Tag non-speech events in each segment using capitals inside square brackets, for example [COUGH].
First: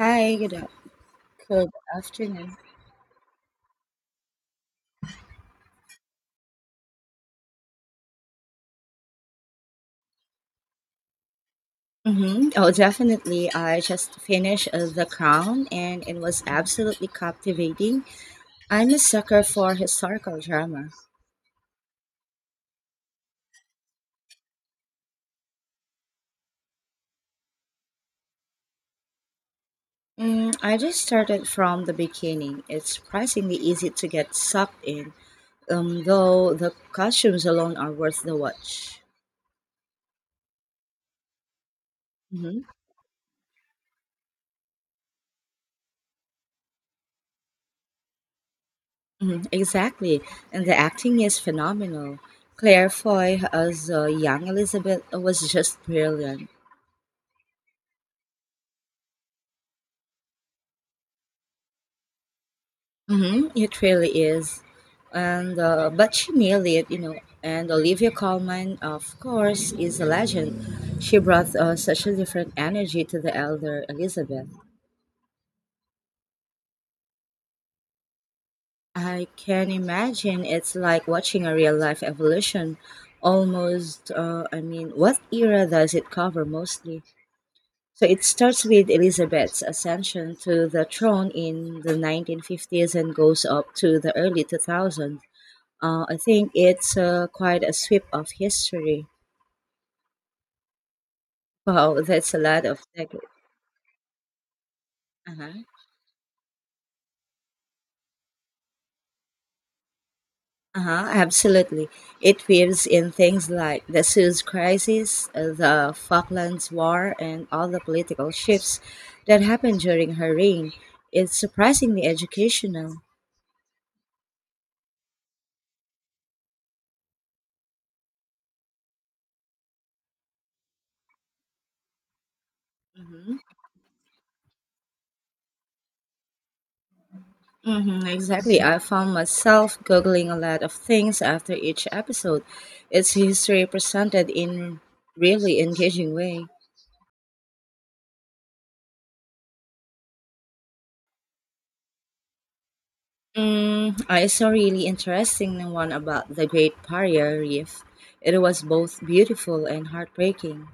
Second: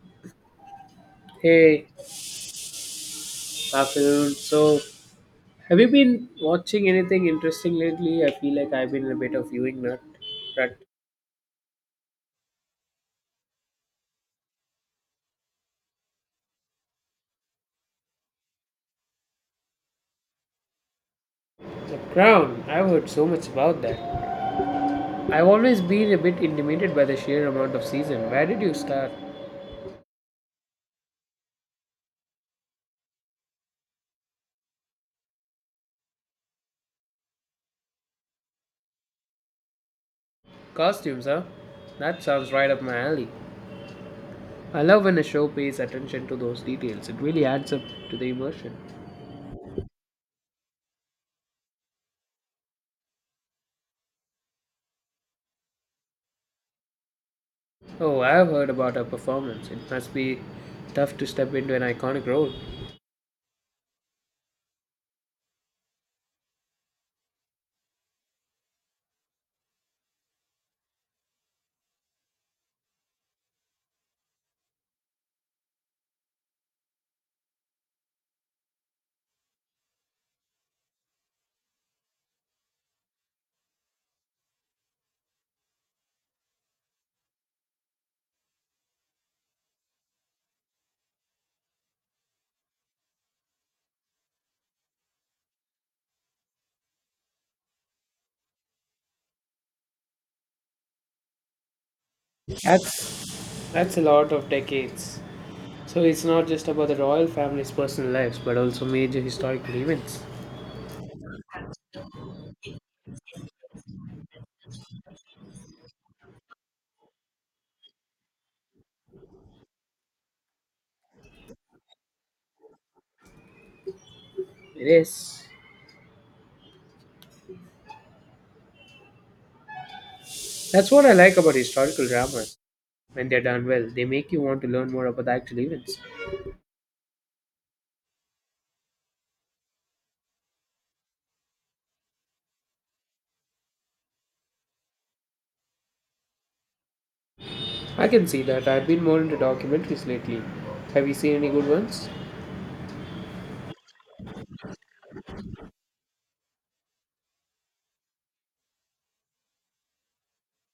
Hi, good, good Hey, afternoon. afternoon. So, have you been watching anything interesting lately? I feel like I've been in a bit of viewing nut. Rut. Hmm Oh, definitely. I just finished The Crown, and it was absolutely captivating. I'm a sucker for historical drama. The Crown. I've heard so much about that. I've always been a bit intimidated by the sheer amount of season. Where did you start? Mm, I just started from the beginning. It's surprisingly easy to get sucked in, though the costumes alone are worth the watch. Costumes, huh? That sounds Hmm right up my alley. I love when a show pays attention to those details. It really adds up to the immersion. hmm Exactly. And the acting is phenomenal. Claire Foy as young Elizabeth was just brilliant. Oh, I've heard about her performance. It must be tough to step into an iconic role. Hmm It really is, and but she nailed it, you know. And Olivia Colman, of course, is a legend. She brought such a different energy to the elder Elizabeth. I can imagine it's like watching a real life evolution. Almost, I mean, what era does it cover mostly? So it starts with Elizabeth's ascension to the throne in the 1950s and goes up to the early 2000s. I think it's quite a sweep of history. Wow, [LAUGHS] that's a lot of decades. That's that's a lot of decades. Uh-huh. So it's not just about the royal family's personal lives, but also major historical events. Uh-huh, absolutely. It weaves in things like the Suez Crisis, the Falklands War, and all the political shifts that happened during her reign. It's surprisingly educational. It is. That's what I like about historical dramas. When Hmm they're done well, they make you want to learn more about the actual events. hmm exactly. I found myself Googling a lot of things after each episode. It's history presented in really engaging way. I can see that. I've been more into documentaries lately. Have you seen any good ones? Mm, I saw a really interesting one about the Great Barrier Reef. It was both beautiful and heartbreaking.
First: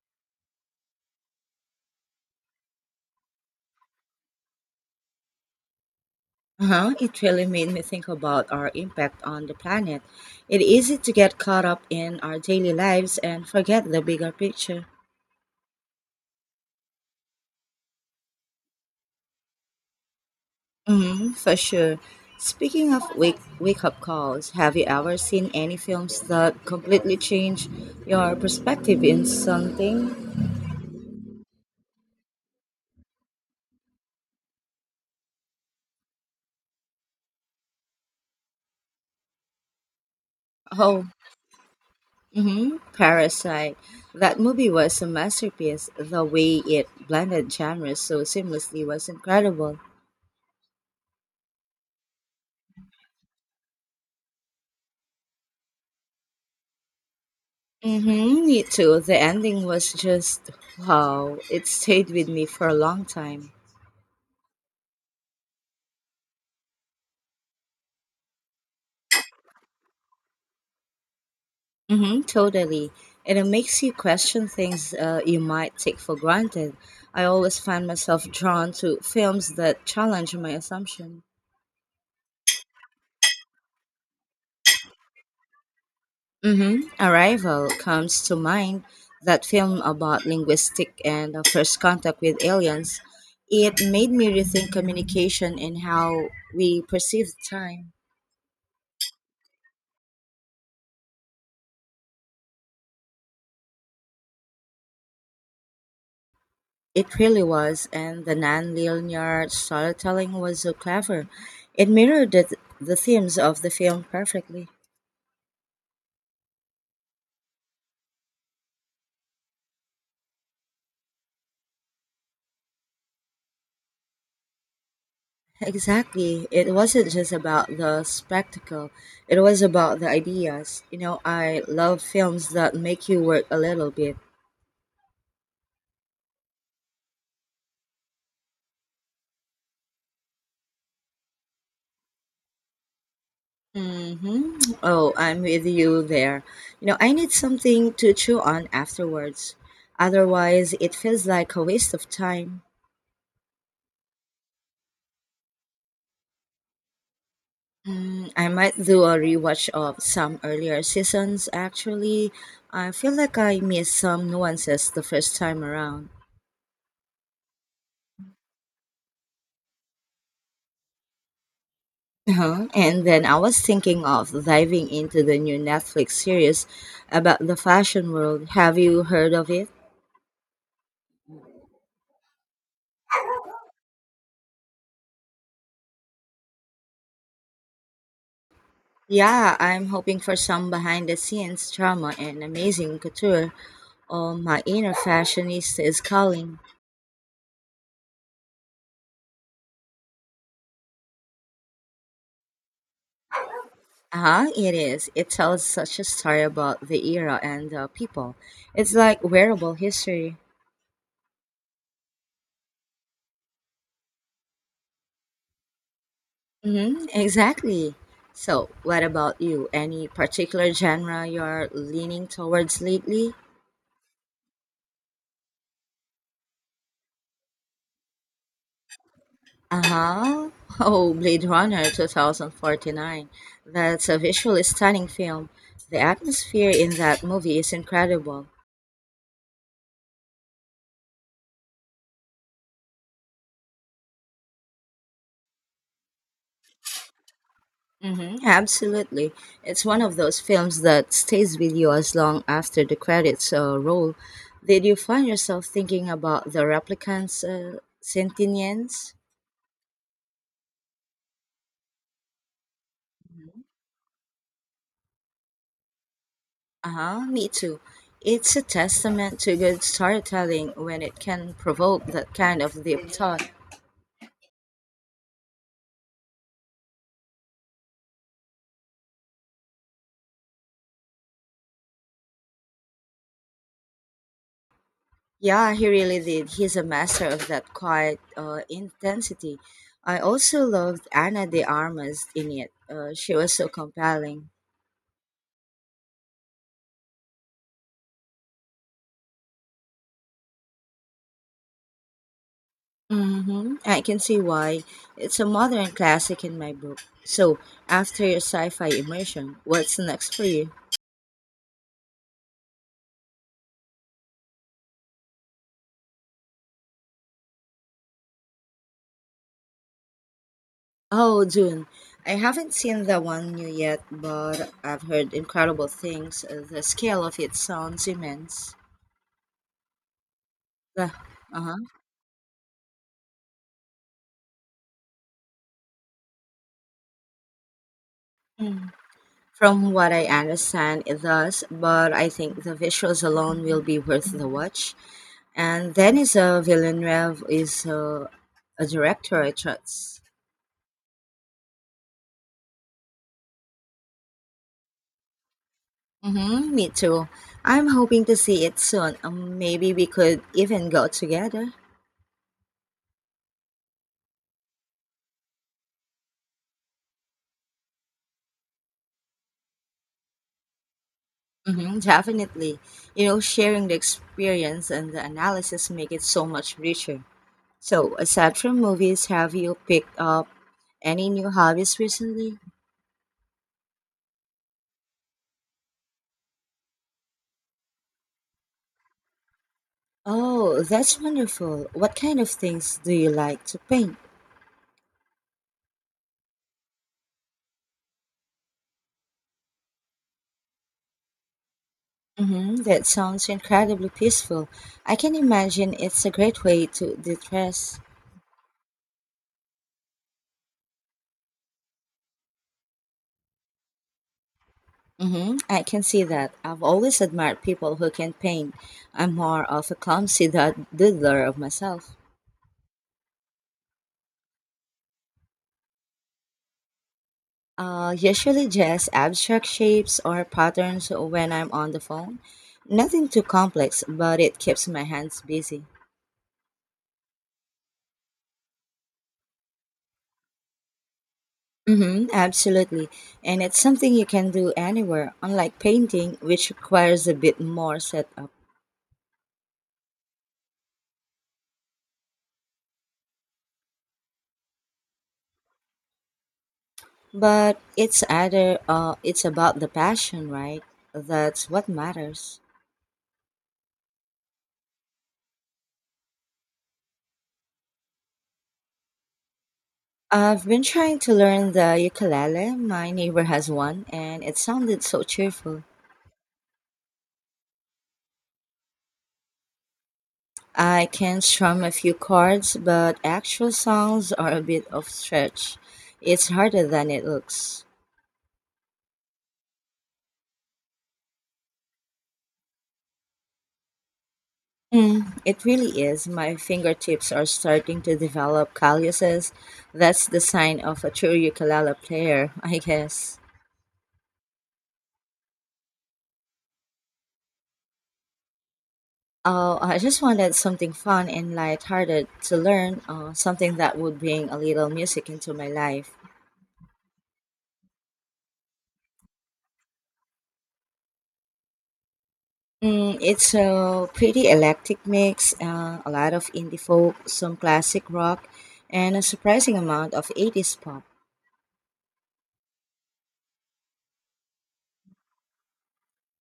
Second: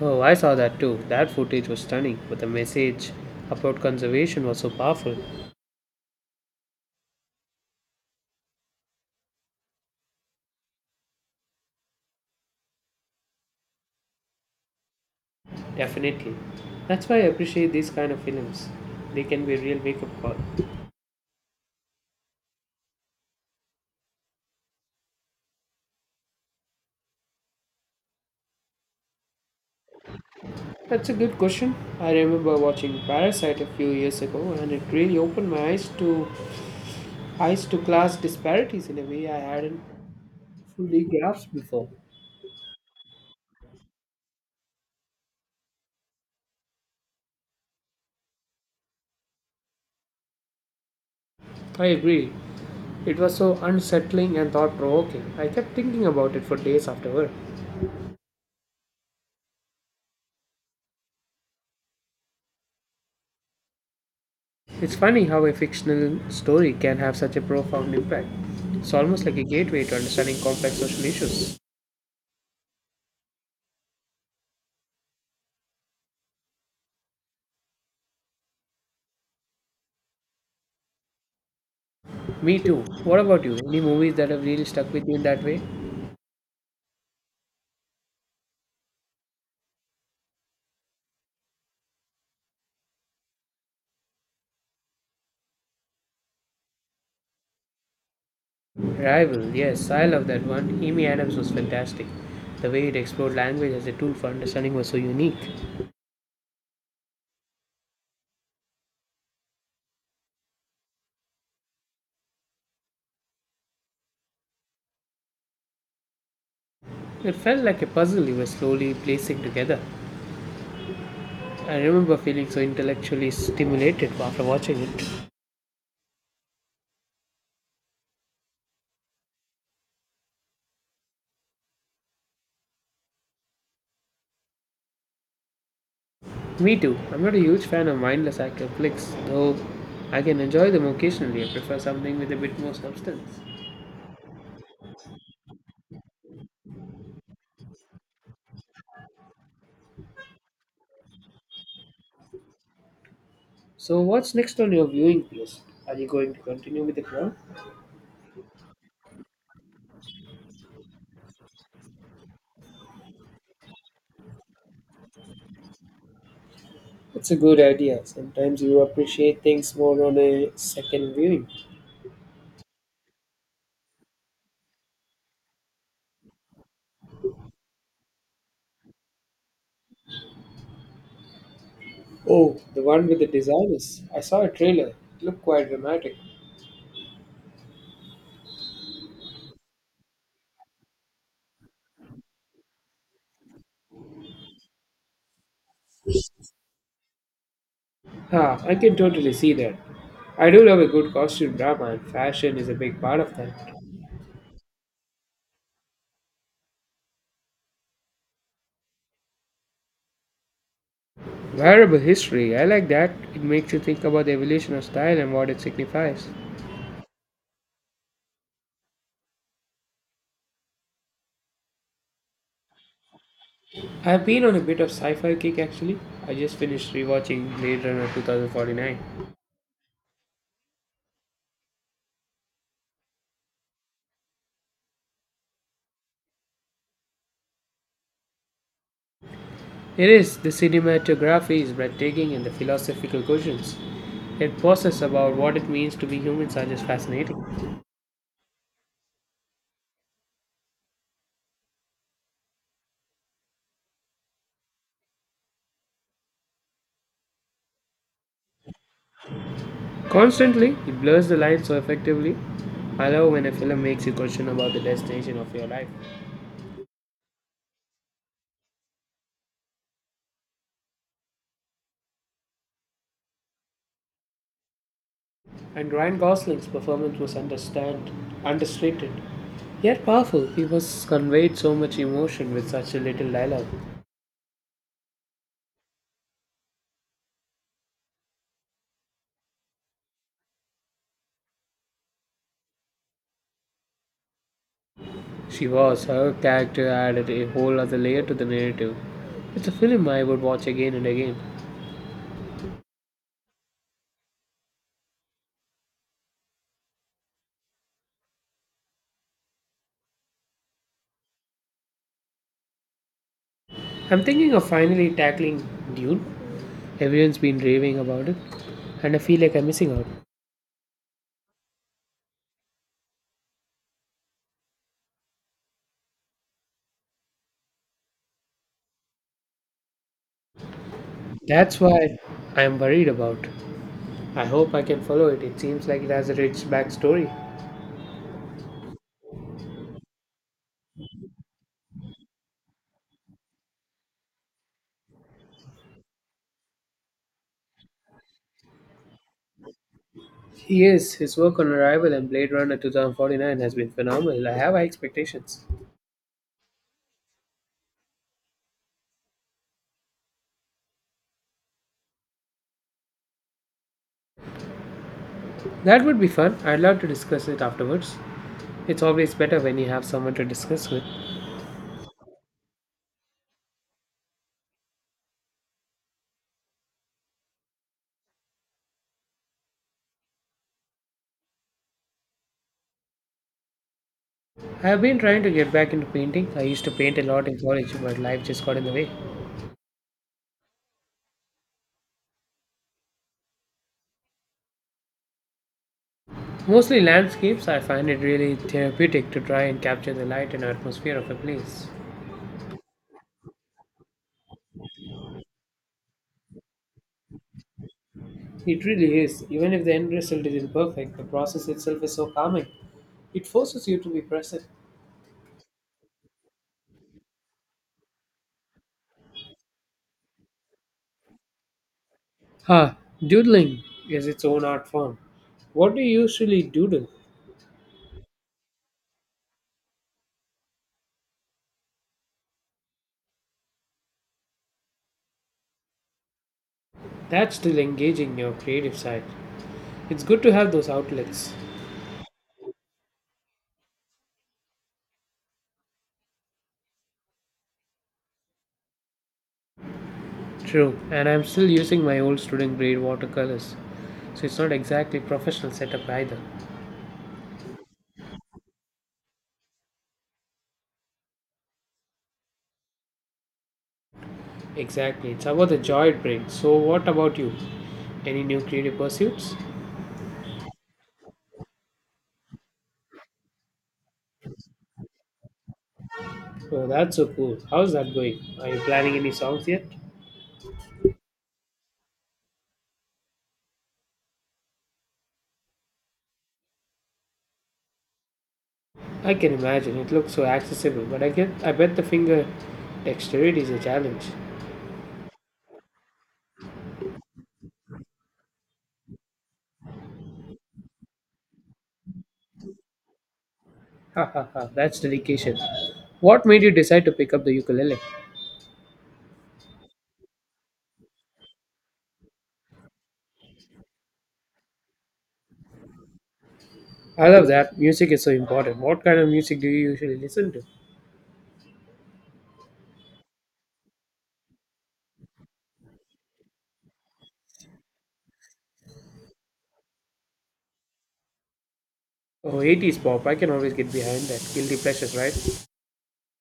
Oh, I saw that too. That footage was stunning, but the message about conservation was so powerful. Uh-huh, it really made me think about our impact on the planet. It's easy to get caught up in our daily lives and forget the bigger picture. Definitely. That's why I appreciate these kind of films. They can be a real wake-up call. Mm, for sure. Speaking of wake up calls, have you ever seen any films that completely change your perspective in something? That's a good question. I remember watching Parasite a few years ago and it really opened my eyes to class disparities in a way I hadn't fully Oh, grasped before. hmm Parasite. That movie was a masterpiece. The way it blended genres so seamlessly was incredible. I agree. It was so unsettling and thought provoking. I kept thinking about it for days afterward. Mm-hmm, me too. The ending was just wow. It stayed with me for a long time. It's funny how a fictional story can have such a profound impact. It's almost like a gateway to understanding complex social issues. Mm-hmm, totally. And it makes you question things you might take for granted. I always find myself drawn to films that challenge my assumptions. Me too. What about you? Any movies that have really stuck with you in that way? Mm-hmm. Arrival comes to mind, that film about linguistic and first contact with aliens. It made me rethink communication and how we perceive time. Rival, yes, I love that one. Amy Adams was fantastic. The way it explored language as a tool for understanding was so unique. It really was, and the non-linear storytelling was so clever. It mirrored the themes of the film perfectly. It felt like a puzzle you were slowly placing together. I remember feeling so intellectually stimulated after watching it. Exactly. It wasn't just about the spectacle. It was about the ideas. You know, I love films that make you work a little bit. Me too. I'm not a huge fan of mindless action flicks, though I can enjoy them occasionally. I prefer something with a bit more substance. Hmm Oh, I'm with you there. You know, I need something to chew on afterwards. Otherwise, it feels like a waste of time. So, what's next on your viewing list? Are you going to continue with the crowd? Mm, I might do a rewatch of some earlier seasons, actually. I feel like I missed some nuances the first time around. It's a good idea. Sometimes you appreciate things more on a second viewing. Uh-huh. And then I was thinking of diving into the new Netflix series about the fashion world. Have you heard of it? Oh, the one with the designers. I saw a trailer. It looked quite dramatic. Yeah, I'm hoping for some behind the scenes drama and amazing couture. Oh, my inner fashionista is calling. Ah, I can totally see that. I do love a good costume drama, and fashion is a big part of that. Ah, it is. It tells such a story about the era and the people. It's like wearable history. Wearable history. I like that. It makes you think about the evolution of style and what it signifies. Mm-hmm, exactly. So, what about you? Any particular genre you're leaning towards lately? I've been on a bit of sci-fi kick actually. I just finished rewatching Blade Runner 2049. Uh-huh. [LAUGHS] Oh, Blade Runner 2049. That's a visually stunning film. The atmosphere in that movie is incredible. It is. The cinematography is breathtaking and the philosophical questions it poses about what it means to be humans are just fascinating. Hmm absolutely. It's one of those films that stays with you as long after the credits roll. Did you find yourself thinking about the replicants, sentience? Constantly, it blurs the lines so effectively. I love when a film makes you question about the destination of your life. Uh huh, me too. It's a testament to good storytelling when it can provoke that kind of deep thought. And Ryan Gosling's performance was understated, yet powerful. He was conveyed so much emotion with such a little dialogue. Yeah, he really did. He's a master of that quiet intensity. I also loved Anna de Armas in it. She was so compelling. She was. Her character added a whole other layer to the narrative. It's a film I would watch again and again. Hmm I can see why. It's a modern classic in my book. So, after your sci fi immersion, what's next for you? I'm thinking of finally tackling Dune. Everyone's been raving about it, and I feel like I'm missing out. Oh, Dune. I haven't seen the one new yet, but I've heard incredible things. The scale of it sounds immense. The, uh-huh. That's why I'm worried about. I hope I can follow it. It seems like it has a rich backstory. Mm. From what I understand, it does, but I think the visuals alone will be worth the watch. And Denis Villeneuve is a director I trust. Yes, his work on Arrival and Blade Runner 2049 has been phenomenal. I have high expectations. Mm-hmm, me too. I'm hoping to see it soon. Maybe we could even go together. That would be fun. I'd love to discuss it afterwards. It's always better when you have someone to discuss with. Mm-hmm, definitely. You know, sharing the experience and the analysis make it so much richer. So, aside from movies, have you picked up any new hobbies recently? I have been trying to get back into painting. I used to paint a lot in college, but life just got in the way. Oh, that's wonderful. What kind of things do you like to paint? Mostly landscapes, I find it really therapeutic to try and capture the light and atmosphere of a place. Mm-hmm, that sounds incredibly peaceful. I can imagine it's a great way to de-stress. It really is. Even if the end result is imperfect, the process itself is so calming. It forces you to be present. Mm-hmm. I can see that. I've always admired people who can paint. I'm more of a clumsy doodler of myself. Ah, doodling is its own art form. What do you usually doodle? Usually just abstract shapes or patterns when I'm on the phone. Nothing too complex, but it keeps my hands busy. That's still engaging your creative side. It's good to have those outlets. Mm-hmm, absolutely. And it's something you can do anywhere, unlike painting, which requires a bit more setup. True, and I'm still using my old student grade watercolors, so it's not exactly professional setup either. But it's about the passion, right? That's what matters. Exactly, it's about the joy it brings. So, what about you? Any new creative pursuits? I've been trying to learn the ukulele. My neighbor has one, and it sounded so cheerful. Oh, that's so cool. How's that going? Are you planning any songs yet? I can strum a few chords, but actual songs are a bit of stretch. It's harder than it looks. I can imagine it looks so accessible, but I bet the finger dexterity is a challenge. Mm, it really is. My fingertips are starting to develop calluses. That's the sign of a true ukulele player, I guess. Ha ha ha, that's dedication. What made you decide to pick up the ukulele? Oh, I just wanted something fun and lighthearted to learn, something that would bring a little music into my life. I love that. Music is so important. What kind of music do you usually listen to? Mm, it's a pretty eclectic mix, a lot of indie folk, some classic rock, and a surprising amount of 80s pop. Oh, 80s pop. I can always get behind that. Guilty pleasures, right?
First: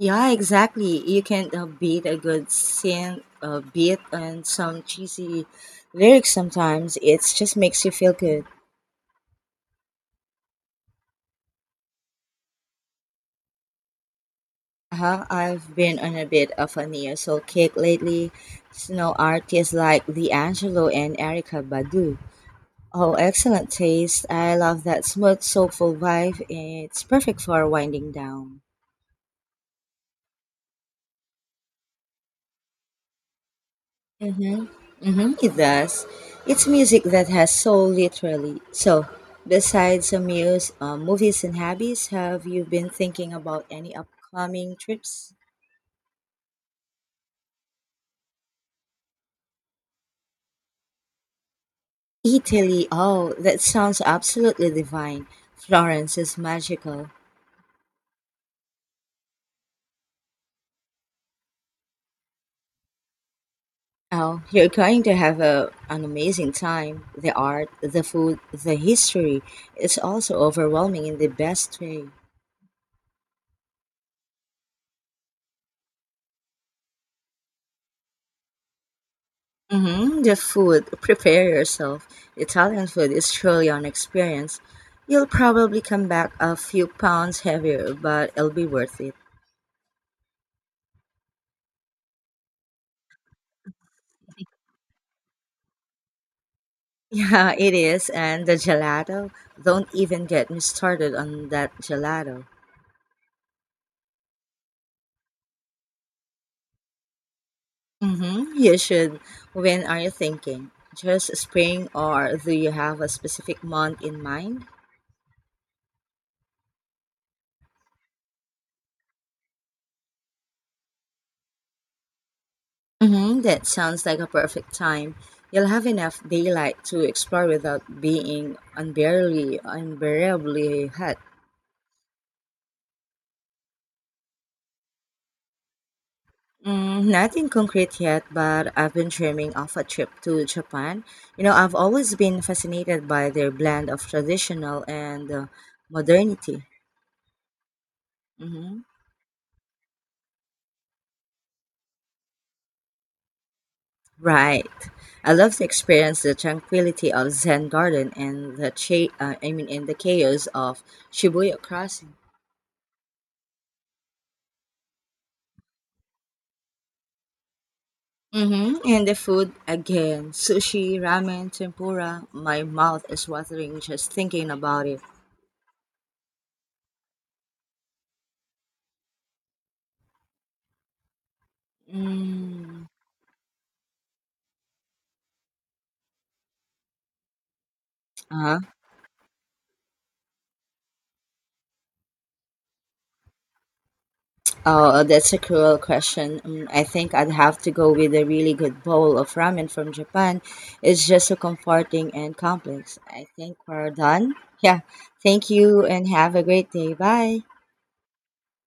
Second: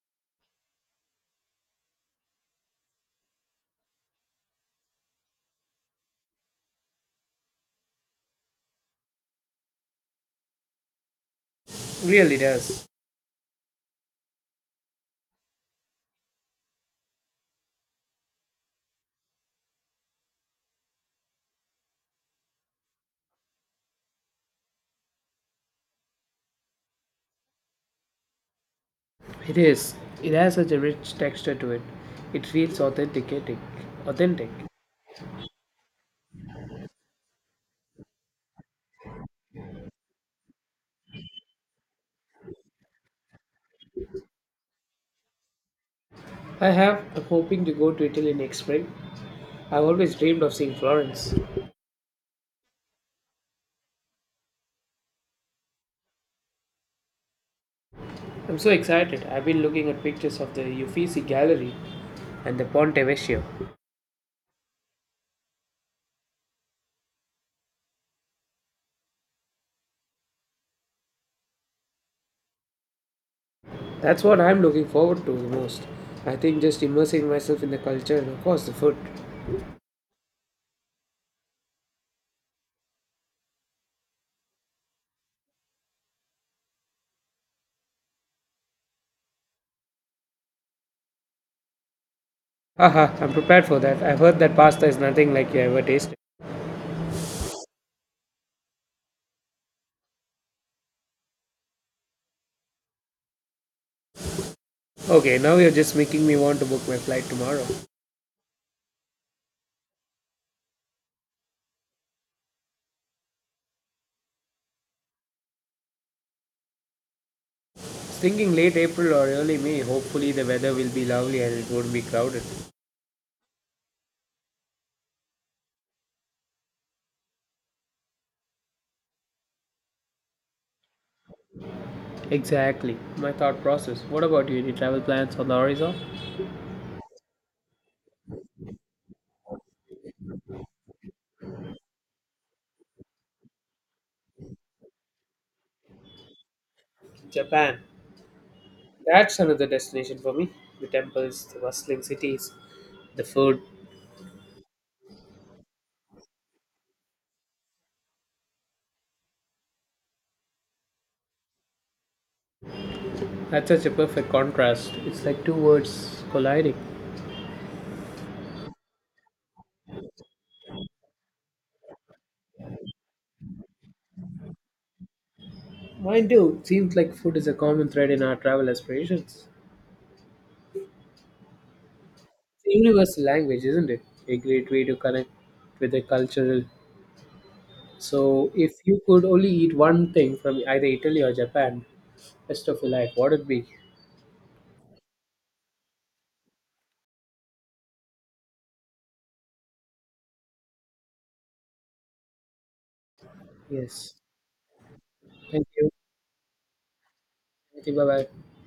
Yeah, exactly. You can't beat a good synth beat and some cheesy lyrics sometimes. It just makes you feel good. Really does. Uh-huh. I've been on a bit of a neo soul kick lately. You know, artists like D'Angelo and Erica Badu. Oh, excellent taste. I love that smooth, soulful vibe. It's perfect for winding down. It is. It has such a rich texture to it. It feels authenticating. Authentic. Mm-hmm. Mm-hmm. It does. It's music that has soul, literally. So, besides movies and hobbies, have you been thinking about any upcoming trips? I have. I'm hoping to go to Italy next spring. I've always dreamed of seeing Florence. Italy. Oh, that sounds absolutely divine. Florence is magical. I'm so excited. I've been looking at pictures of the Uffizi Gallery and the Ponte Vecchio. Oh, you're going to have a, an amazing time. The art, the food, the history. It's also overwhelming in the best way. That's what I'm looking forward to the most. I think just immersing myself in the culture and of course the food. Hmm The food, prepare yourself. Italian food is truly an experience. You'll probably come back a few pounds heavier, but it'll be worth it. [LAUGHS] Haha, I'm prepared for that. I've heard that pasta is nothing like you ever tasted. Yeah, it is. And the gelato, don't even get me started on that gelato. Okay, now you're just making me want to book my flight tomorrow. I Mm-hmm. You should. When are you thinking? Just spring, or do you have a specific month in mind? was thinking late April or early May. Hopefully the weather will be lovely and it won't be crowded. Mm-hmm. That sounds like a perfect time. You'll have enough daylight to explore without being unbearably hot. Exactly. My thought process. What about you? Any travel plans on the horizon? Mm, nothing concrete yet, but I've been dreaming of a trip to Japan. You know, I've always been fascinated by their blend of traditional and modernity. Japan. Mm-hmm. That's another destination for me. The temples, the bustling cities, the food. Right. I love to experience the tranquility of Zen Garden and the I mean in the chaos of Shibuya Crossing. That's such a perfect contrast. It's like two words colliding. Mm-hmm. And the food again, sushi, ramen, tempura. My mouth is watering just thinking about it. Mine too. Seems like food is a common thread in our travel aspirations. It's a Mm. universal language, isn't it? A great way to connect with the cultural. So, Uh-huh. if you could only eat one thing from either Italy or Japan, rest of your life, what would it be? Oh, that's a cruel question. Mm, I think I'd have to go with a really good bowl of ramen from Japan. It's just so comforting and complex. I think we're Yes. done. Yeah. Thank Thank you you. and have a great day. Bye. Thank you. Bye bye.